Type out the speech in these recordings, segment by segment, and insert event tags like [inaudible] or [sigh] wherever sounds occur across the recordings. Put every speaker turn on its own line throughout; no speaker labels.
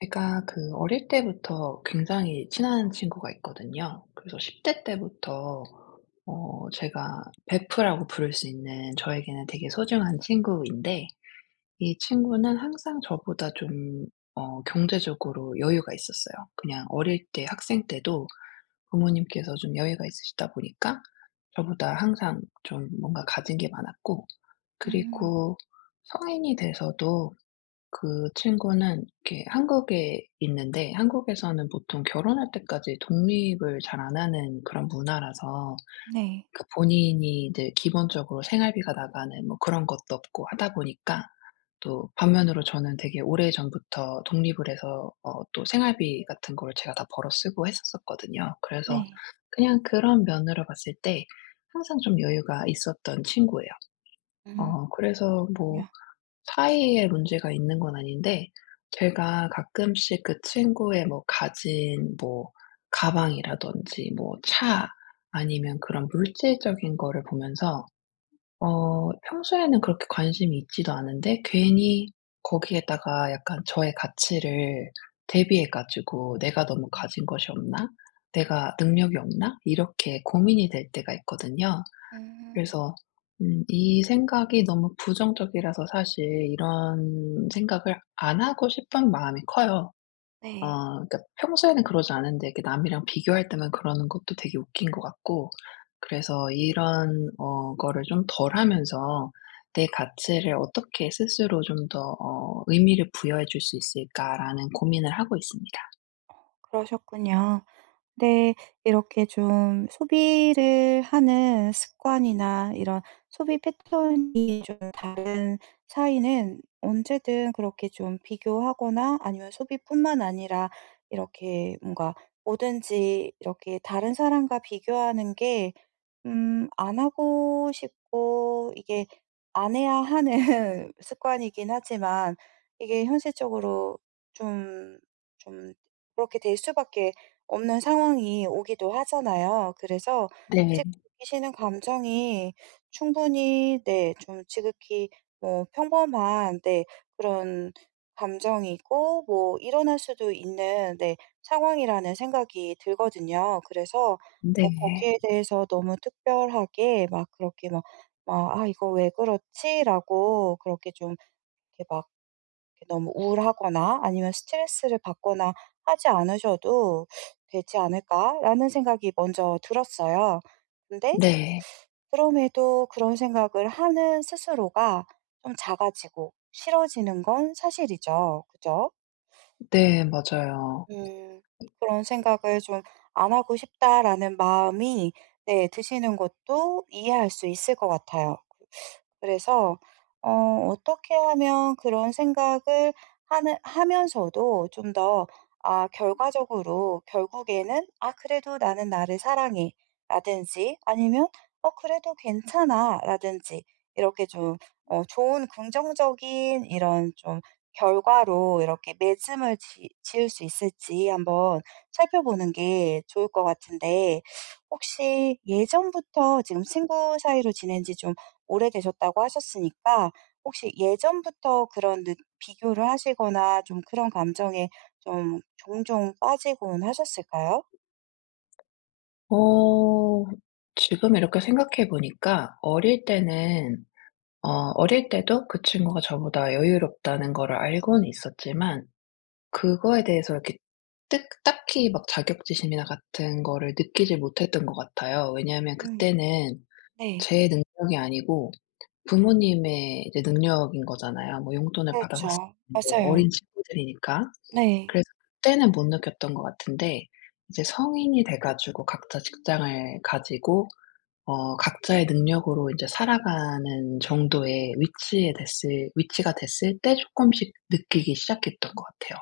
제가 그 어릴 때부터 굉장히 친한 친구가 있거든요. 그래서 10대 때부터 제가 베프라고 부를 수 있는 저에게는 되게 소중한 친구인데 이 친구는 항상 저보다 좀 경제적으로 여유가 있었어요. 그냥 어릴 때 학생 때도 부모님께서 좀 여유가 있으시다 보니까 저보다 항상 좀 뭔가 가진 게 많았고,
음.
그리고 성인이 돼서도 그 친구는 이렇게 한국에 있는데, 한국에서는 보통 결혼할 때까지 독립을 잘 안 하는 그런 문화라서
네.
그 본인이 이제 기본적으로 생활비가 나가는 뭐 그런 것도 없고 하다 보니까. 또 반면으로 저는 되게 오래전부터 독립을 해서 또 생활비 같은 거를 제가 다 벌어 쓰고 했었었거든요 그래서
네.
그냥 그런 면으로 봤을 때 항상 좀 여유가 있었던 친구예요.
음.
그래서 뭐
그냥,
사이에 문제가 있는 건 아닌데 제가 가끔씩 그 친구의 뭐 가진 뭐 가방이라든지 뭐 차 아니면 그런 물질적인 거를 보면서, 평소에는 그렇게 관심이 있지도 않은데 괜히 거기에다가 약간 저의 가치를 대비해 가지고 '내가 너무 가진 것이 없나? 내가 능력이 없나?' 이렇게 고민이 될 때가 있거든요.
음.
그래서 이 생각이 너무 부정적이라서 사실 이런 생각을 안 하고 싶은 마음이 커요. 어
네.
그러니까 평소에는 그러지 않은데 이렇게 남이랑 비교할 때만 그러는 것도 되게 웃긴 것 같고, 그래서 이런 거를 좀 덜 하면서 '내 가치를 어떻게 스스로 좀 더 의미를 부여해 줄 수 있을까.'라는 고민을 하고 있습니다.
그러셨군요. 네. 이렇게 좀 소비를 하는 습관이나 이런 소비 패턴이 좀 다른 사이는 언제든 그렇게 좀 비교하거나 아니면 소비뿐만 아니라 이렇게 뭔가 뭐든지 이렇게 다른 사람과 비교하는 게 음 안 하고 싶고 이게 안 해야 하는 [laughs] 습관이긴 하지만 이게 현실적으로 좀 좀 그렇게 될 수밖에 없는 상황이 오기도 하잖아요. 그래서
네.
지금 느끼시는 감정이 충분히 네 좀 지극히 뭐 평범한 네 그런 감정이고 뭐 일어날 수도 있는 네 상황이라는 생각이 들거든요. 그래서
네.
뭐
네.
거기에 대해서 너무 특별하게 막 그렇게 막 '아 이거 왜 그렇지?'라고 그렇게 좀 이렇게 막 너무 우울하거나 아니면 스트레스를 받거나 하지 않으셔도 되지 않을까라는 생각이 먼저 들었어요. 근데
네.
그럼에도 그런 생각을 하는 스스로가 좀 작아지고 싫어지는 건 사실이죠. 그죠?
네. 맞아요.
음. 그런 생각을 좀 '안 하고 싶다.'라는 마음이 네 드시는 것도 이해할 수 있을 것 같아요. 그래서 어떻게 하면 그런 생각을 하는 하면서도 좀 더 아 결과적으로 결국에는 '아 그래도 나는 나를 사랑해.'라든지 아니면 '어 그래도 괜찮아.'라든지 이렇게 좀 어 좋은 긍정적인 이런 좀 결과로 이렇게 맺음을 지 지을 수 있을지 한번 살펴보는 게 좋을 것 같은데 혹시 예전부터 지금 친구 사이로 지낸 지좀 오래되셨다고 하셨으니까 혹시 예전부터 그런 느 비교를 하시거나 좀 그런 감정에 좀 종종 빠지곤 하셨을까요?
어 지금 이렇게 생각해 보니까 어릴 때는 어 어릴 때도 그 친구가 저보다 여유롭다는 거를 알고는 있었지만, 그거에 대해서 이렇게 뜩 딱히 막 자격지심이나 같은 거를 느끼지 못했던 것 같아요. 왜냐하면
음.
그때는
네.
제 능력이 아니고 부모님의 이제 능력인 거잖아요. 뭐 용돈을 받아서
그렇죠.
쓰는데
맞아요.
어린 친구들이니까.
네.
그래서 그때는 못 느꼈던 것 같은데, 이제 성인이 돼 가지고 각자 직장을 가지고 각자의 능력으로 인제 살아가는 정도의 위치에 됐을 위치가 됐을 때 조금씩 느끼기 시작했던 것 같아요.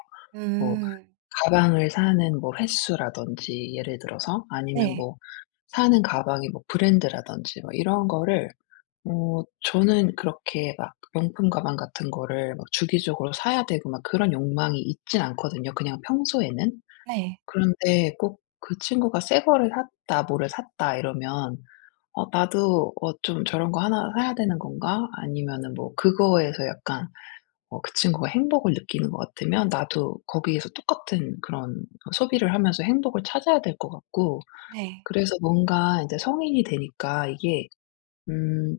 뭐
음.
가방을 사는 뭐 횟수라든지 예를 들어서, 아니면
네.
뭐 사는 가방이 뭐 브랜드라든지 뭐 이런 거를 저는 그렇게 막 명품 가방 같은 거를 막 주기적으로 사야 되고 막 그런 욕망이 있진 않거든요, 그냥 평소에는.
네.
그런데 꼭 그 친구가 새 거를 샀다, 뭐를 샀다 이러면 나도 좀 저런 거 하나 사야 되는 건가?' 아니면은 뭐 그거에서 약간 그 친구가 행복을 느끼는 것 같으면 나도 거기에서 똑같은 그런 소비를 하면서 행복을 찾아야 될 것 같고.
네.
그래서 뭔가 이제 성인이 되니까 이게 음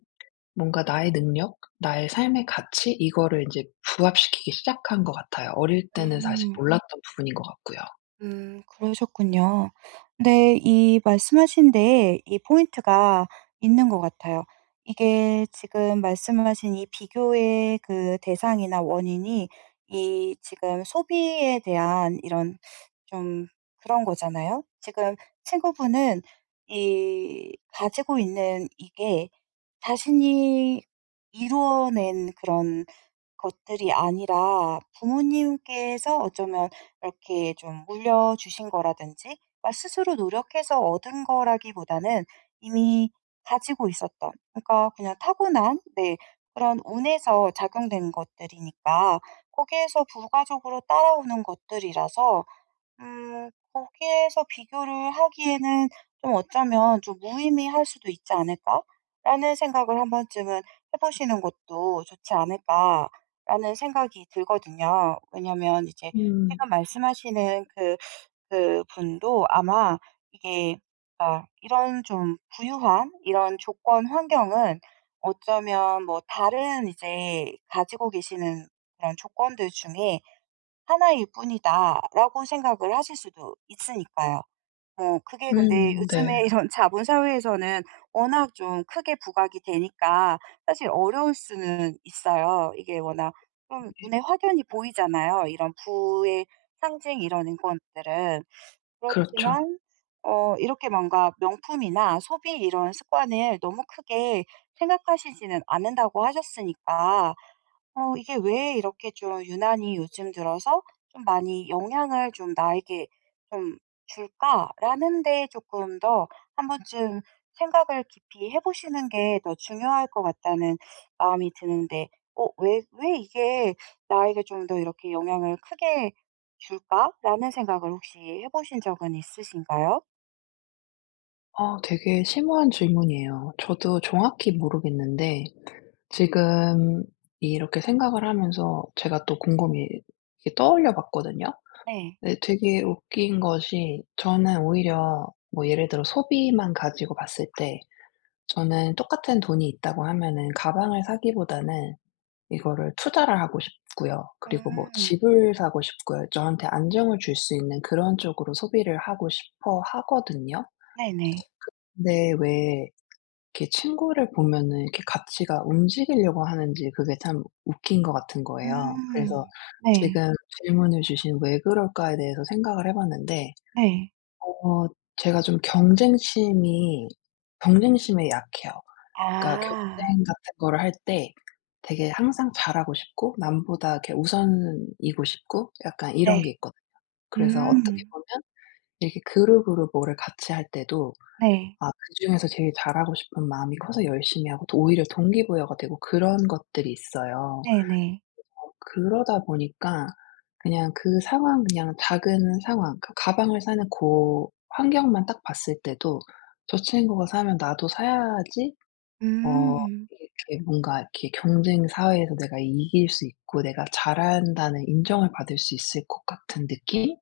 뭔가 나의 능력, 나의 삶의 가치 이거를 인제 부합시키기 시작한 것 같아요. 어릴 때는 사실
음.
몰랐던 부분인 것 같고요.
그러셨군요. 근데 이 말씀하신 데에 이 포인트가 있는 것 같아요. 이게 지금 말씀하신 이 비교의 그 대상이나 원인이 이 지금 소비에 대한 이런 좀 그런 거잖아요. 지금 친구분은 이 가지고 있는 이게 자신이 이루어낸 그런 것들이 아니라 부모님께서 어쩌면 이렇게 좀 물려주신 거라든지 막 스스로 노력해서 얻은 거라기보다는 이미 가지고 있었던 그러니까 그냥 타고난 네 그런 운에서 작용된 것들이니까 거기에서 부가적으로 따라오는 것들이라서 거기에서 비교를 하기에는 좀 어쩌면 '좀 무의미할 수도 있지 않을까?'라는 생각을 한 번쯤은 해 보시는 것도 '좋지 않을까?'라는 생각이 들거든요. 왜냐면 이제
음.
지금 말씀하시는 그 분도 아마 이게 아, 이런 좀 부유한 이런 조건, 환경은 어쩌면 뭐 다른 이제 가지고 계시는 그런 조건들 중에 하나일 뿐이다라고 생각을 하실 수도 있으니까요. 뭐 그게 근데
음. 네.
요즘에 [laughs] 이런 자본 사회에서는 워낙 좀 크게 부각이 되니까 사실 어려울 수는 있어요. 이게 워낙 좀 눈에 확연히 보이잖아요, 이런 부의 상징 이런 인권들은.
그렇죠.
그렇지만 이렇게 뭔가 명품이나 소비 이런 습관을 너무 크게 생각하시지는 않는다고 하셨으니까 이게 왜 이렇게 좀 유난히 요즘 들어서 좀 많이 영향을 좀 나에게 좀 줄까라는 데 조금 더 한 번쯤 생각을 깊이 해 보시는 게 더 중요할 것 같다는 마음이 드는데 어 왜 이게 나에게 좀 더 이렇게 영향을 크게 '줄까?'라는 생각을 혹시 해 보신 적은 있으신가요?
아, 되게 심오한 질문이에요. 저도 정확히 모르겠는데 지금 이렇게 생각을 하면서 제가 또 곰곰이 이렇게 떠올려 봤거든요.
네.
네, 되게 웃긴 것이 저는 오히려 뭐 예를 들어 소비만 가지고 봤을 때 저는 똑같은 돈이 있다고 하면은 가방을 사기보다는 이거를 투자를 하고 싶고요. 그리고 뭐
음.
집을 사고 싶고요. 저한테 안정을 줄 수 있는 그런 쪽으로 소비를 하고 싶어 하거든요.
네네.
근데 왜 이렇게 친구를 보면은 이렇게 가치가 움직이려고 하는지 그게 참 웃긴 것 같은 거예요.
음.
그래서
네.
지금 질문을 주신 "왜 그럴까?"에 대해서 생각을 해 봤는데
네.
어 제가 좀 경쟁심이 경쟁심에 약해요. 그러니까
아.
경쟁 같은 거를 할 때 되게 항상 잘하고 싶고 남보다 이렇게 우선이고 싶고 약간 이런
네.
게 있거든요. 그래서 어떻게
음.
보면 이렇게 그룹으로 뭐를 같이 할 때도
네.
그중에서 제일 잘하고 싶은 마음이 커서 열심히 하고 또 오히려 동기부여가 되고 그런 것들이 있어요.
네네.
그러다 보니까 그냥 그 상황, 그냥 작은 상황, 그 가방을 사는 고 환경만 딱 봤을 때도 '저 친구가 사면 나도 사야지.' 어
음.
이렇게 뭔가 이렇게 경쟁 사회에서 내가 이길 수 있고 내가 잘한다는 인정을 받을 수 있을 것 같은 느낌이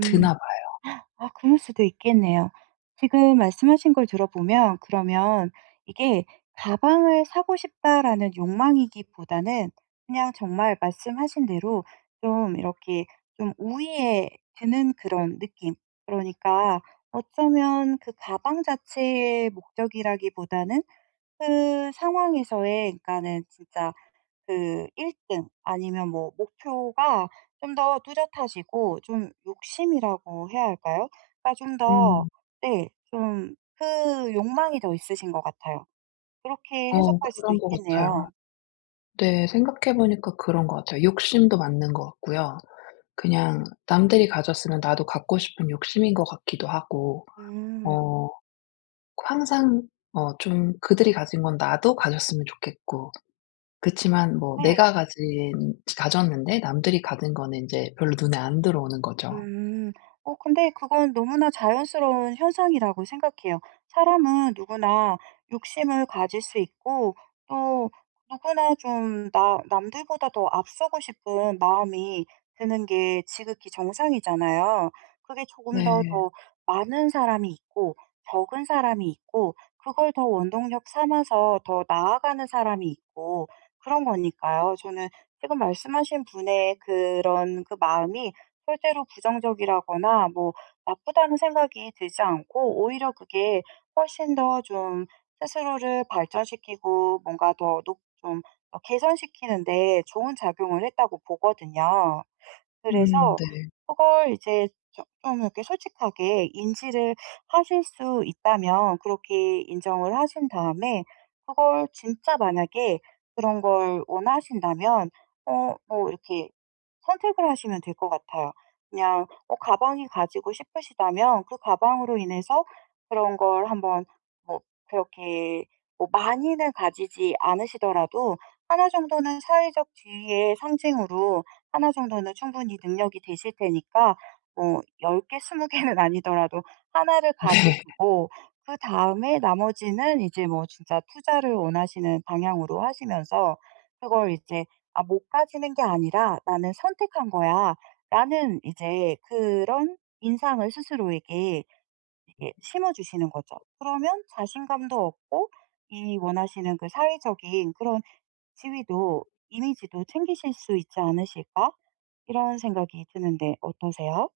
드나 봐요.
아 그럴 수도 있겠네요. 지금 말씀하신 걸 들어보면 그러면 이게 '가방을 사고 싶다.'라는 욕망이기보다는 그냥 정말 말씀하신 대로 좀 이렇게 좀 우위에 드는 그런 느낌. 그러니까 어쩌면 그 가방 자체의 목적이라기보다는 그 상황에서의 그러니까는 진짜 그 1등 아니면 뭐 목표가 좀 더 뚜렷하시고 좀 욕심이라고 해야 할까요? 그러니까 좀 더
음.
네 좀 그 욕망이 더 있으신 것 같아요. 그렇게 해석할 수도
그런 것 같아요.
있겠네요.
네. 생각해 보니까 그런 것 같아요. 욕심도 맞는 것 같고요. 그냥 남들이 가졌으면 나도 갖고 싶은 욕심인 것 같기도 하고
음.
어 항상 좀 그들이 가진 건 나도 가졌으면 좋겠고, 그치만 뭐
네.
내가 가진 가졌는데 남들이 가진 거는 인제 별로 눈에 안 들어오는 거죠.
음. 어 근데 그건 너무나 자연스러운 현상이라고 생각해요. 사람은 누구나 욕심을 가질 수 있고 또 누구나 좀 나 남들보다 더 앞서고 싶은 마음이 드는 게 지극히 정상이잖아요. 그게 조금 더 네.
네.
더 많은 사람이 있고 적은 사람이 있고 그걸 더 원동력 삼아서 더 나아가는 사람이 있고 그런 거니까요. 저는 지금 말씀하신 분의 그런 그 마음이 절대로 부정적이라거나 뭐 나쁘다는 생각이 들지 않고 오히려 그게 훨씬 더 좀 스스로를 발전시키고 뭔가 더 높 좀 어 개선시키는 데 좋은 작용을 했다고 보거든요.
음.
그래서
네.
그걸 이제 저 좀 이렇게 솔직하게 인지를 하실 수 있다면 그렇게 인정을 하신 다음에 그걸 진짜 만약에 그런 걸 원하신다면 뭐 이렇게 선택을 하시면 될 것 같아요. 그냥 어 가방이 가지고 싶으시다면 그 가방으로 인해서 그런 걸 한번 뭐 그렇게 뭐 많이는 가지지 않으시더라도 하나 정도는 사회적 지위의 상징으로 하나 정도는 충분히 능력이 되실 테니까 뭐 10개 20개 개는 [laughs] 아니더라도 하나를
[laughs] 네.
가지시고 그다음에 나머지는 이제 뭐 진짜 투자를 원하시는 방향으로 하시면서 그걸 이제 '아 못 가지는 게 아니라 나는 선택한 거야.'라는 이제 그런 인상을 스스로에게 이렇게 심어 주시는 거죠. 그러면 자신감도 얻고 이 원하시는 그 사회적인 그런 지위도 이미지도 챙기실 수 있지 않으실까?' 이런 생각이 드는데 어떠세요?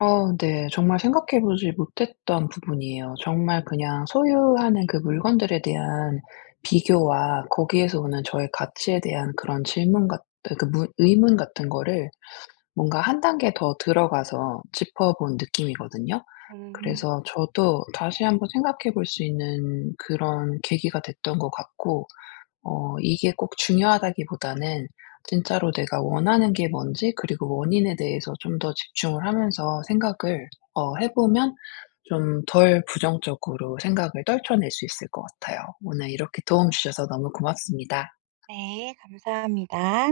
어, 네. 정말 생각해 보지 못했던 부분이에요. 정말 그냥 소유하는 그 물건들에 대한 비교와 거기에서 오는 저의 가치에 대한 그런 질문 같 그 문 의문 같은 거를 뭔가 한 단계 더 들어가서 짚어본 느낌이거든요.
음.
그래서 저도 다시 한번 생각해 볼 수 있는 그런 계기가 됐던 것 같고, 이게 꼭 중요하다기보다는 진짜로 내가 원하는 게 뭔지 그리고 원인에 대해서 좀 더 집중을 하면서 생각을 해 보면 좀 덜 부정적으로 생각을 떨쳐낼 수 있을 것 같아요. 오늘 이렇게 도움 주셔서 너무 고맙습니다.
네. 감사합니다.